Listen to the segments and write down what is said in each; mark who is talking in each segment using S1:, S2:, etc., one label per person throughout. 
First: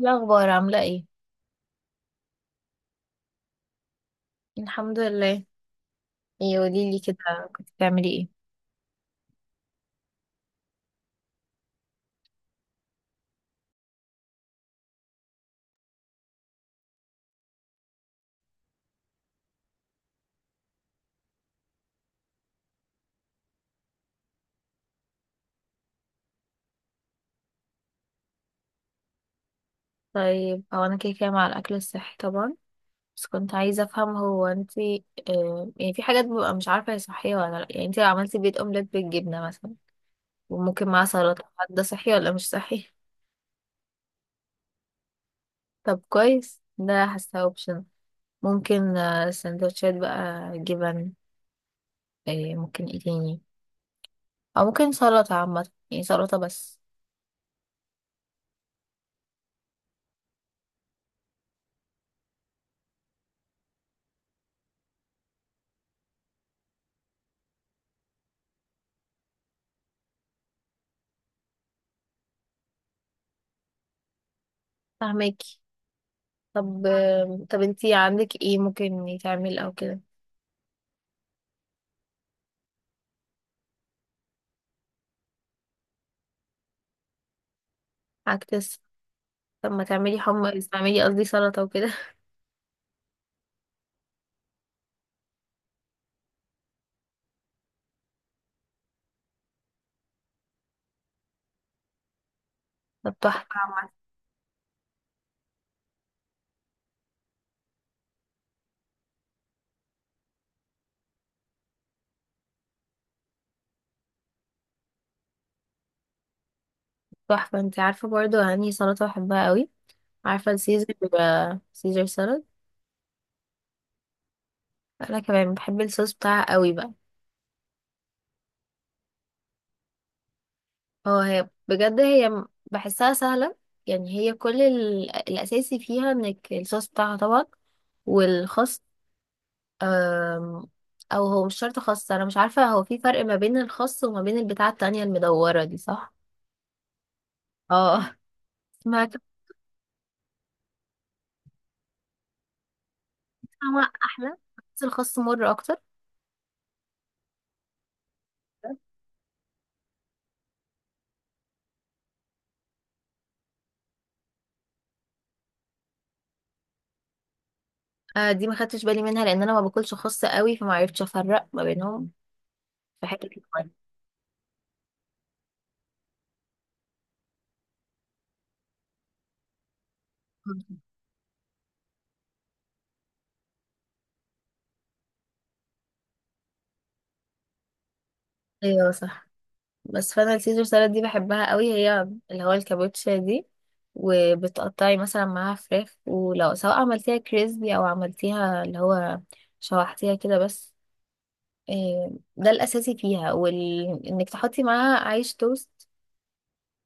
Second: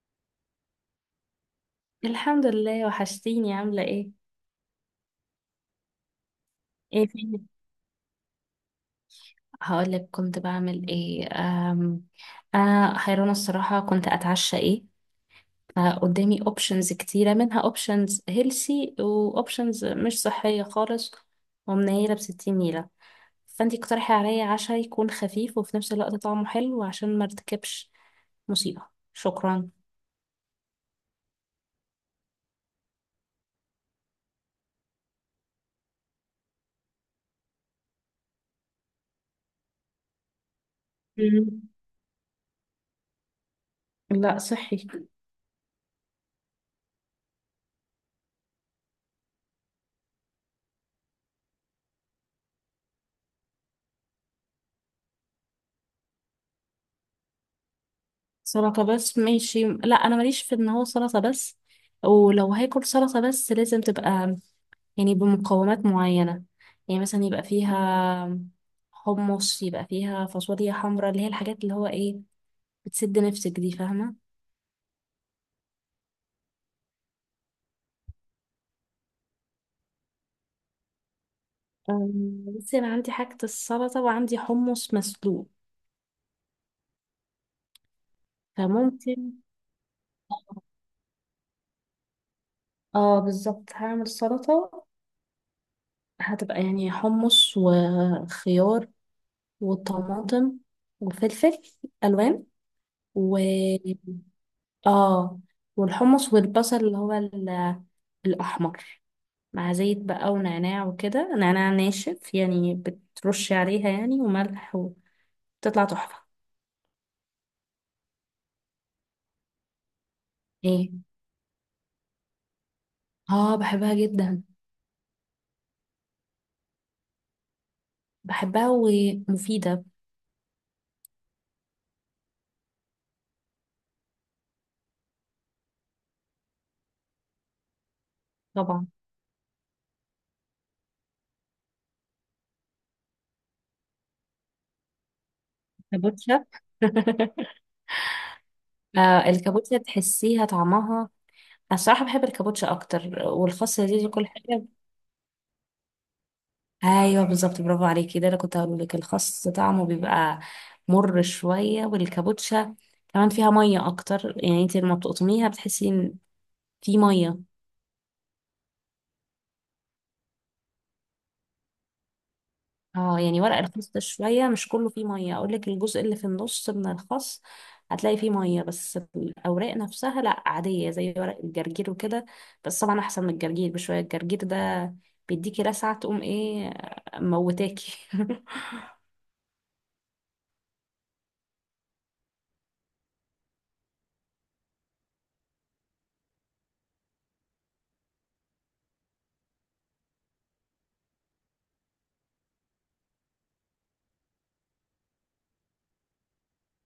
S1: إيه الأخبار عاملة ايه؟
S2: الحمد لله، وحشتيني. عاملة ايه؟
S1: الحمد لله. ايه قوليلي
S2: ايه فين؟
S1: كده، كنت بتعملي ايه؟
S2: هقولك كنت بعمل ايه. انا حيرانة الصراحة. كنت اتعشى ايه؟ فقدامي اوبشنز كتيرة، منها اوبشنز هيلسي واوبشنز مش صحية خالص ومنيلة بستين نيلة. فانتي اقترحي عليا عشاء يكون خفيف وفي نفس الوقت طعمه حلو عشان ما ارتكبش مصيبة. شكرا.
S1: طيب هو أنا كده كده مع الأكل الصحي طبعا، بس كنت عايزة أفهم. هو انتي يعني في حاجات ببقى مش عارفة هي صحية ولا لأ. يعني انتي لو عملتي بيض أومليت بالجبنة مثلا وممكن معاه سلطة،
S2: مم.
S1: هل ده صحي ولا مش صحي؟
S2: لا صحي.
S1: طب كويس، ده حاسة اوبشن. ممكن سندوتشات بقى جبن. آه ممكن ايه تاني؟ أو ممكن سلطة عامة، يعني سلطة بس.
S2: سلطة بس؟ ماشي. لا انا ماليش في ان هو سلطة بس، ولو هاكل سلطة بس لازم تبقى يعني بمقومات معينة. يعني مثلا يبقى فيها حمص، يبقى فيها فاصوليا حمراء، اللي هي الحاجات اللي هو ايه، بتسد نفسك دي، فاهمة؟
S1: فاهمك. طب طب انتي عندك ايه ممكن يتعمل او كده؟
S2: بس انا عندي حاجة السلطة وعندي حمص مسلوق،
S1: عكس.
S2: فممكن.
S1: طب ما تعملي حمص، تعملي قصدي سلطة وكده.
S2: اه بالظبط، هعمل سلطة. هتبقى يعني حمص وخيار وطماطم وفلفل ألوان
S1: طب
S2: و
S1: تحفة عامة.
S2: اه والحمص والبصل اللي هو الأحمر، مع زيت بقى ونعناع وكده، نعناع ناشف يعني بترش عليها يعني، وملح، وتطلع تحفة.
S1: تحفة. انتي عارفة برضو انهي سلطة بحبها قوي؟ عارفة السيزر؟
S2: ايه؟
S1: سيزر سلطة.
S2: اه بحبها جدا.
S1: انا كمان بحب الصوص بتاعها قوي بقى.
S2: بحبها ومفيدة.
S1: هو بجد بحسها سهلة. يعني هي كل الاساسي فيها انك الصوص بتاعها طبعا، والخس.
S2: طبعا.
S1: آم، او هو مش شرط خس. انا مش عارفة هو في فرق ما بين الخس وما بين البتاعة التانية المدورة دي؟ صح.
S2: كابوتشا.
S1: اه. سمعت.
S2: آه الكابوتشا تحسيها طعمها. أنا الصراحة بحب الكابوتشا أكتر،
S1: هو
S2: والخاصة دي كل
S1: احلى،
S2: حاجة.
S1: بس الخاص مر اكتر.
S2: ايوه بالظبط، برافو عليكي. ده انا كنت هقول لك الخس طعمه بيبقى مر شويه، والكابوتشا كمان فيها ميه اكتر. يعني انت لما بتقطميها بتحسي ان في ميه.
S1: آه دي ما خدتش بالي منها لان انا ما باكلش خاص قوي، فما عرفتش افرق ما بينهم. في
S2: اه
S1: حته
S2: يعني ورق
S1: الفرق.
S2: الخس ده شويه مش كله فيه ميه. اقول لك، الجزء اللي في النص من الخس هتلاقي فيه ميه، بس الاوراق نفسها لا عاديه زي ورق الجرجير وكده. بس طبعا احسن من الجرجير بشويه. الجرجير ده بيديكي لسعه، تقوم ايه، موتاكي.
S1: ايوه صح. بس فانا السيزر سالاد دي بحبها قوي، هي اللي هو الكابوتشا دي. وبتقطعي مثلا معاها فراخ، ولو سواء عملتيها كريسبي او عملتيها اللي هو شوحتيها كده بس. آه، ده الاساسي فيها انك تحطي معاها عيش توست،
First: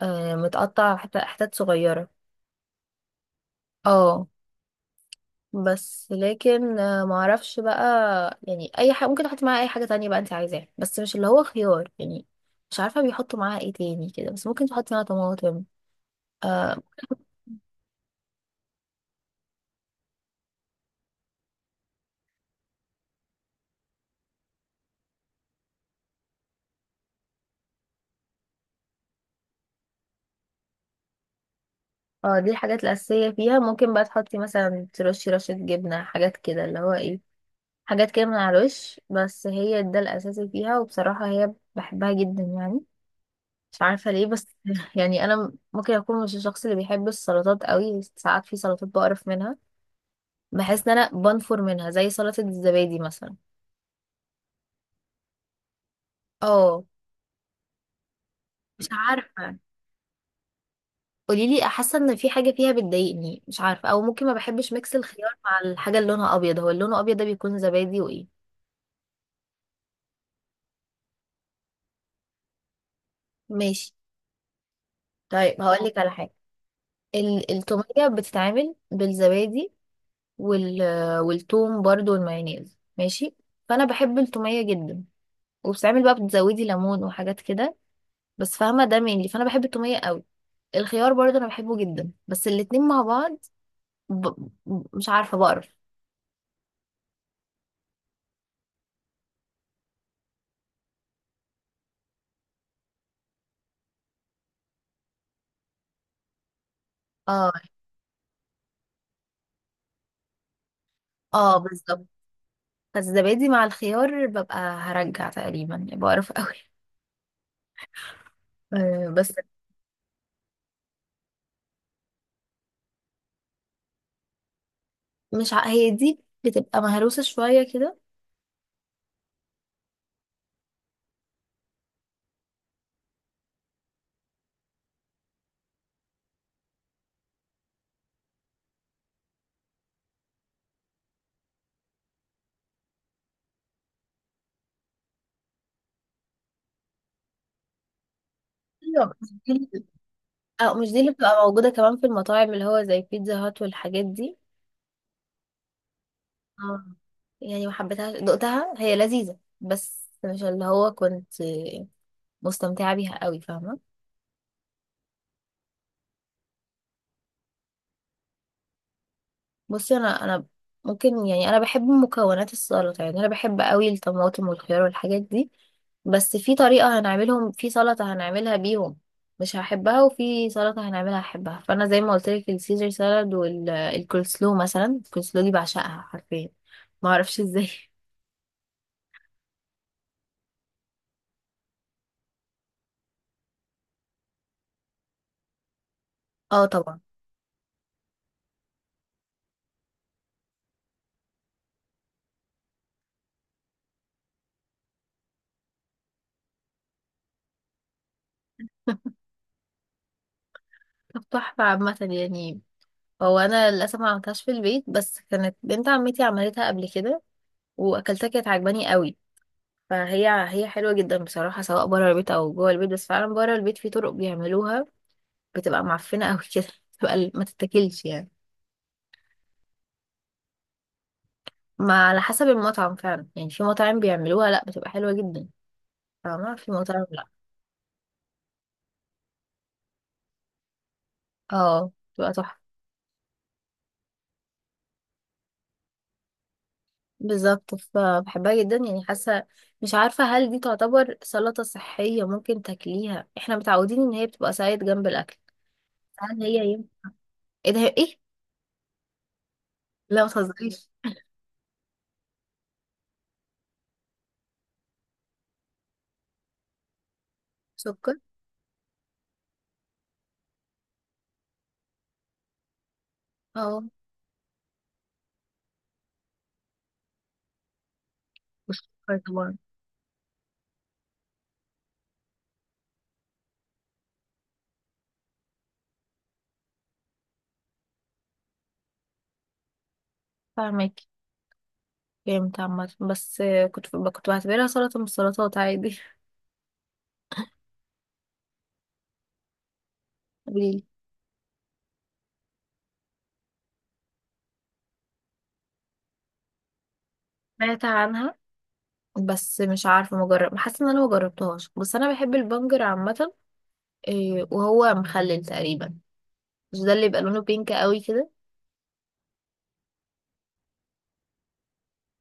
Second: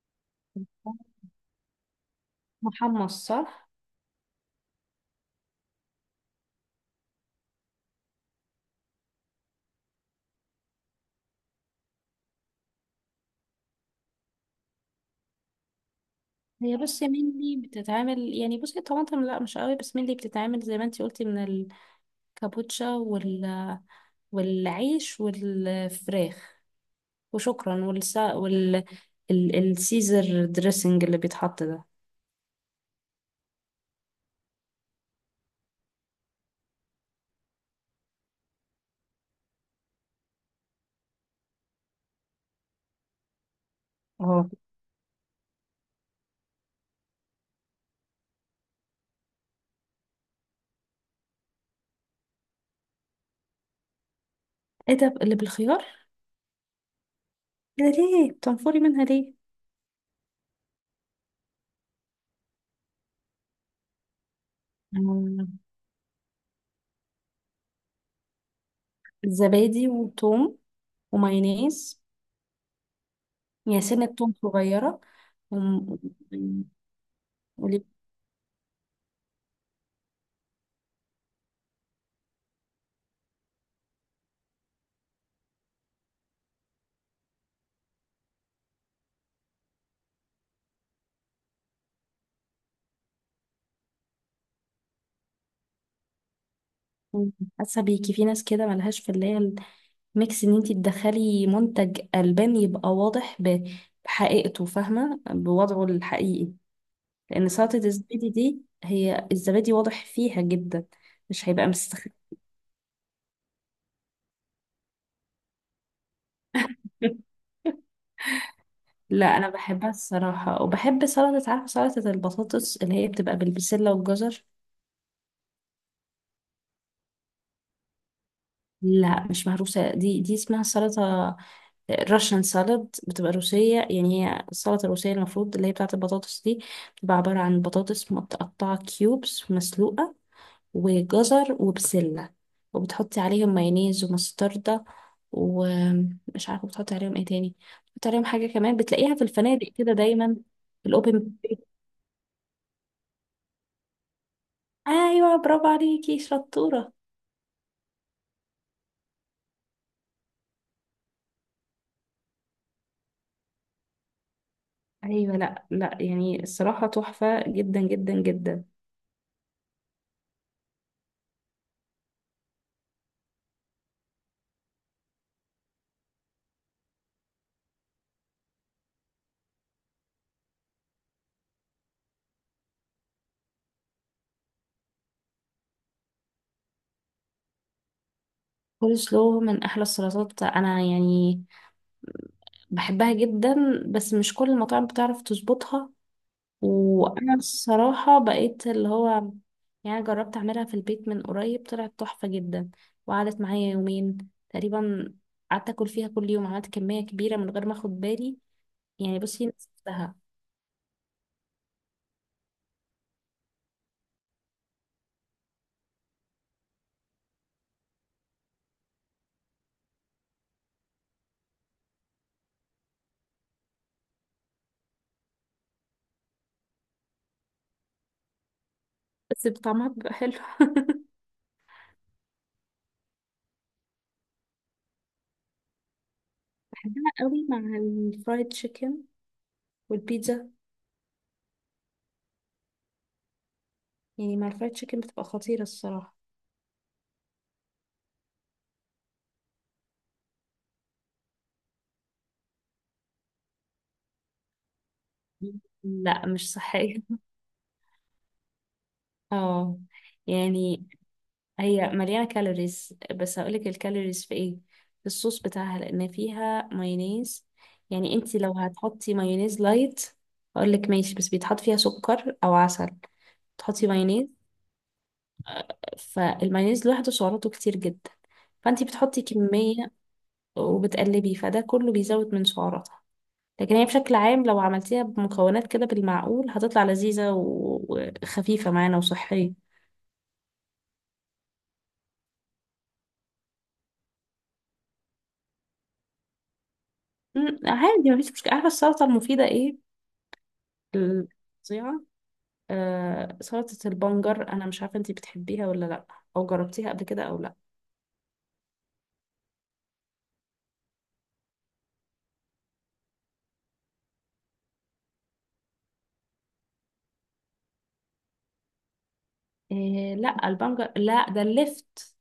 S1: متقطع حتت حتت صغيره.
S2: محمص، صح.
S1: اه. بس لكن معرفش بقى. يعني اي حاجه ممكن احط معاها، اي حاجه تانية بقى انت عايزاها، بس مش اللي هو خيار يعني. مش عارفه بيحطوا معاها ايه تاني كده، بس ممكن تحطي معاها طماطم.
S2: هي
S1: اه.
S2: بس مني بتتعمل، يعني بصي طماطم لا مش قوي، بس مني بتتعمل زي ما انتي قلتي من الكابوتشا والعيش والفراخ وشكرا والسا السيزر دريسنج اللي بيتحط ده.
S1: دي الحاجات الاساسيه فيها. ممكن بقى تحطي مثلا، ترشي رشه جبنه، حاجات كده اللي هو ايه، حاجات كده من على الوش. بس هي ده الاساسي فيها، وبصراحه هي بحبها جدا يعني، مش عارفه ليه بس.
S2: اه.
S1: يعني انا ممكن اكون مش الشخص اللي بيحب السلطات قوي. ساعات في سلطات بقرف منها، بحس ان انا بنفر منها، زي سلطة الزبادي مثلا.
S2: ايه ده اللي بالخيار؟
S1: اه.
S2: ده ليه بتنفري
S1: مش
S2: منها ليه؟
S1: عارفة، قوليلي. حاسة ان في حاجة فيها بتضايقني مش عارفة، او ممكن ما بحبش ميكس الخيار
S2: آه،
S1: مع الحاجة اللي لونها ابيض. هو اللي لونه ابيض ده بيكون زبادي وايه؟
S2: زبادي وثوم ومايونيز. يعني
S1: ماشي.
S2: سنة توم صغيرة.
S1: طيب هقولك
S2: وم-
S1: على حاجة. التومية بتتعمل بالزبادي، وال والثوم برضو والمايونيز، ماشي. فانا بحب التومية جدا، وبتتعمل بقى بتزودي ليمون وحاجات كده. بس فاهمة ده مين؟ فانا بحب التومية قوي. الخيار برضو انا بحبه جدا، بس الاتنين مع بعض ب... مش عارفة بقرف.
S2: وم- حاسة بيكي في ناس كده ملهاش في اللي هي ميكس، ان انتي تدخلي منتج البان يبقى واضح بحقيقته، فاهمه، بوضعه الحقيقي. لان
S1: اه.
S2: سلطه الزبادي دي هي الزبادي واضح فيها جدا، مش
S1: اه
S2: هيبقى
S1: بالظبط.
S2: مستخدم.
S1: فالزبادي مع الخيار ببقى هرجع تقريبا، يعني بقرف قوي. آه
S2: لا
S1: بس
S2: انا بحبها الصراحه، وبحب سلطه، عارفه سلطه البطاطس اللي هي بتبقى بالبسله والجزر.
S1: مش ع... هي دي بتبقى مهروسة شوية كده؟
S2: لا مش مهروسه. دي دي اسمها سلطه راشن سالاد، بتبقى روسيه. يعني هي السلطه الروسيه المفروض، اللي هي بتاعه البطاطس دي، بتبقى عباره عن بطاطس متقطعه كيوبس مسلوقه وجزر وبسلة، وبتحطي عليهم مايونيز ومستردة، ومش عارفة بتحطي عليهم ايه تاني، بتحطي عليهم حاجة كمان
S1: ايوه
S2: بتلاقيها في
S1: مش دي
S2: الفنادق
S1: اللي-
S2: كده دايما
S1: اه
S2: في
S1: مش دي اللي
S2: الأوبن
S1: بتبقى موجودة
S2: بوفيه.
S1: كمان في المطاعم، اللي هو زي بيتزا هات والحاجات دي؟
S2: ايوه برافو عليكي،
S1: اه.
S2: شطورة.
S1: يعني ما حبيتهاش، دقتها هي لذيذة بس مش اللي هو كنت مستمتعة بيها قوي، فاهمة.
S2: ايوه، لا لا، يعني الصراحة تحفة جدا جدا جدا.
S1: بصي انا ممكن يعني انا بحب مكونات السلطه. يعني انا بحب قوي الطماطم والخيار والحاجات دي، بس في طريقه هنعملهم في سلطه هنعملها بيهم مش هحبها، وفي سلطه هنعملها هحبها. فانا زي ما قلت لك السيزر سالاد والكولسلو مثلا. الكولسلو دي بعشقها حرفيا، ما اعرفش ازاي.
S2: كول سلو من احلى السلطات، انا يعني بحبها جدا، بس مش كل المطاعم بتعرف تظبطها.
S1: اه طبعا.
S2: وانا الصراحة بقيت اللي هو، يعني أنا جربت اعملها في البيت من قريب طلعت تحفة جدا، وقعدت معايا 2 يومين تقريبا، قعدت اكل فيها كل يوم، عملت كمية كبيرة من غير ما اخد بالي، يعني بصي نسيتها.
S1: طب تحفه عامه يعني. هو انا للاسف ما عملتهاش في البيت، بس كانت بنت عمتي عملتها قبل كده واكلتها، كانت عجباني قوي. فهي حلوة جدا بصراحة سواء بره البيت أو جوه البيت. بس فعلا بره البيت في طرق بيعملوها بتبقى معفنة أوي كده، بتبقى ما تتاكلش يعني.
S2: بس طعمها بيبقى حلو.
S1: ما على حسب المطعم فعلا. يعني في مطاعم بيعملوها لأ بتبقى حلوة جدا، فما في مطاعم
S2: بحبها
S1: لأ.
S2: قوي مع الفرايد تشيكن والبيتزا.
S1: اه بتبقى تحفة.
S2: يعني مع الفرايد تشيكن بتبقى خطيرة الصراحة.
S1: بالظبط، فبحبها جدا يعني. حاسة، مش عارفة هل دي تعتبر سلطة صحية ممكن تاكليها؟ احنا متعودين ان هي بتبقى سايد جنب الأكل.
S2: لا
S1: هل
S2: مش
S1: هي ايه؟
S2: صحية.
S1: ايه ده ايه؟
S2: اه
S1: لا
S2: يعني
S1: متهزريش.
S2: هي مليانة كالوريز، بس هقولك الكالوريز في ايه. في الصوص بتاعها، لان فيها مايونيز. يعني
S1: سكر.
S2: انتي لو هتحطي مايونيز لايت هقولك ماشي، بس بيتحط فيها سكر او عسل.
S1: اه.
S2: تحطي مايونيز، فالمايونيز لوحده سعراته كتير جدا، فانتي
S1: والسكر
S2: بتحطي
S1: طبعا.
S2: كمية وبتقلبي، فده كله بيزود من سعراتها. لكن هي بشكل عام لو عملتيها بمكونات كده بالمعقول هتطلع لذيذة وخفيفة معانا وصحية.
S1: فاهمك. فهمت عامة. بس كنت بعتبرها سلطة من السلطات عادي.
S2: عادي مفيش مشكلة. عارفة السلطة المفيدة ايه؟
S1: قوليلي.
S2: ال- فظيعة. آه سلطة البنجر. أنا مش عارفة أنتي بتحبيها ولا لأ، أو جربتيها قبل كده أو لأ.
S1: سمعت عنها، بس مش عارفة مجرب. حاسة ان انا مجربتهاش، بس انا بحب البنجر عامة. إيه، وهو مخلل تقريبا؟ مش ده اللي بيبقى لونه بينك قوي كده؟
S2: إيه؟ لأ البنجر لأ، ده اللفت.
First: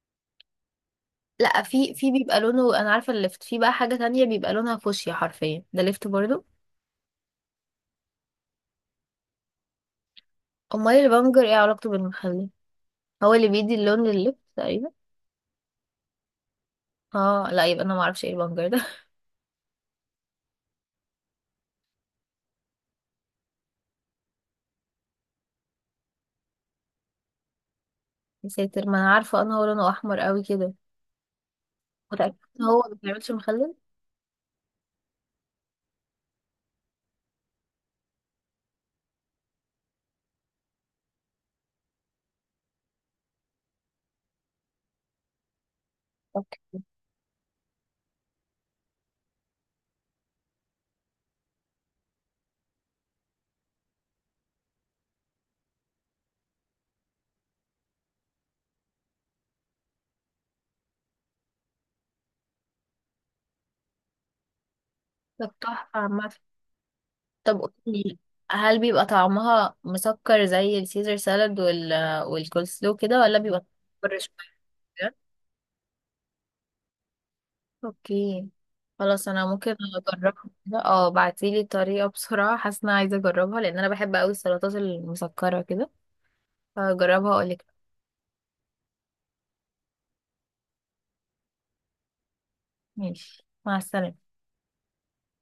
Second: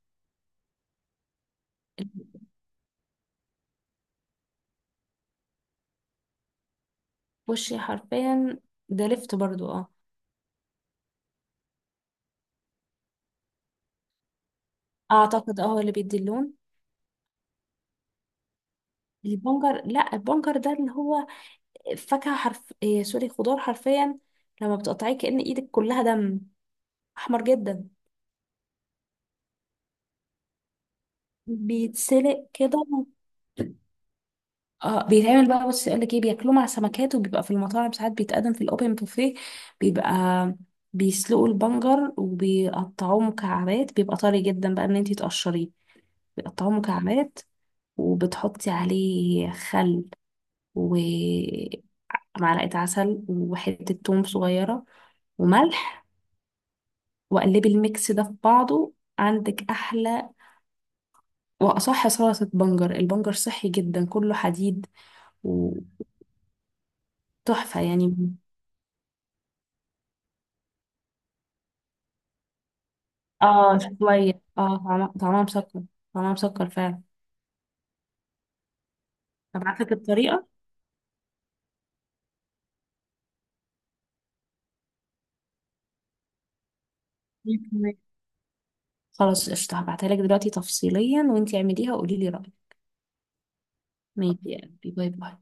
S1: لا، في بيبقى لونه، انا عارفة اللفت في بقى حاجة تانية بيبقى لونها فوشيا حرفيا، ده لفت برضو.
S2: وشي حرفيا. ده لفت برضو، اه.
S1: امال البنجر ايه علاقته بالمخلل؟ هو اللي بيدي اللون لللفت تقريبا.
S2: أعتقد اه، هو اللي بيدي اللون.
S1: اه لا يبقى انا معرفش ايه البنجر ده.
S2: البنجر، لأ البنجر ده اللي هو فاكهة حرف إيه، سوري خضار حرفيا، لما بتقطعيه كأن إيدك كلها دم، أحمر جدا.
S1: يا ساتر، ما انا عارفة ان هو لونه احمر قوي كده. متأكدة
S2: بيتسلق
S1: ان هو
S2: كده.
S1: ما بيعملش مخلل؟
S2: اه بيتعمل بقى. بص يقول لك ايه، بياكلوه مع سمكات، وبيبقى في المطاعم ساعات بيتقدم في الاوبن بوفيه. بيبقى بيسلقوا البنجر وبيقطعوه مكعبات، بيبقى طري جدا بقى، ان انتي تقشريه، بيقطعوه مكعبات وبتحطي عليه خل ومعلقة عسل وحتة توم صغيرة وملح، وقلبي الميكس ده في بعضه، عندك احلى واصح سلطة. بنجر، البنجر صحي جدا، كله حديد.
S1: طب تحفة عامة. طب
S2: وتحفة
S1: قولي،
S2: يعني.
S1: هل بيبقى طعمها مسكر زي السيزر سالاد والكولسلو كده، ولا بيبقى
S2: اه
S1: مسكر
S2: شوية،
S1: شوية
S2: اه طعمها
S1: كده؟
S2: طعمها مسكر. طعمها مسكر فعلا.
S1: اوكي خلاص، انا ممكن
S2: هبعتلك
S1: اجربها.
S2: الطريقة.
S1: كده اه بعتيلي الطريقة بسرعة، حاسة ان انا عايزة اجربها، لان انا بحب اوي السلطات المسكرة كده. هجربها
S2: مية
S1: اقولك.
S2: في المية. خلاص قشطة، هبعتها لك دلوقتي تفصيليا، وانتي اعمليها وقولي لي رأيك.
S1: ماشي، مع السلامة.
S2: ماشي يا قلبي، باي باي.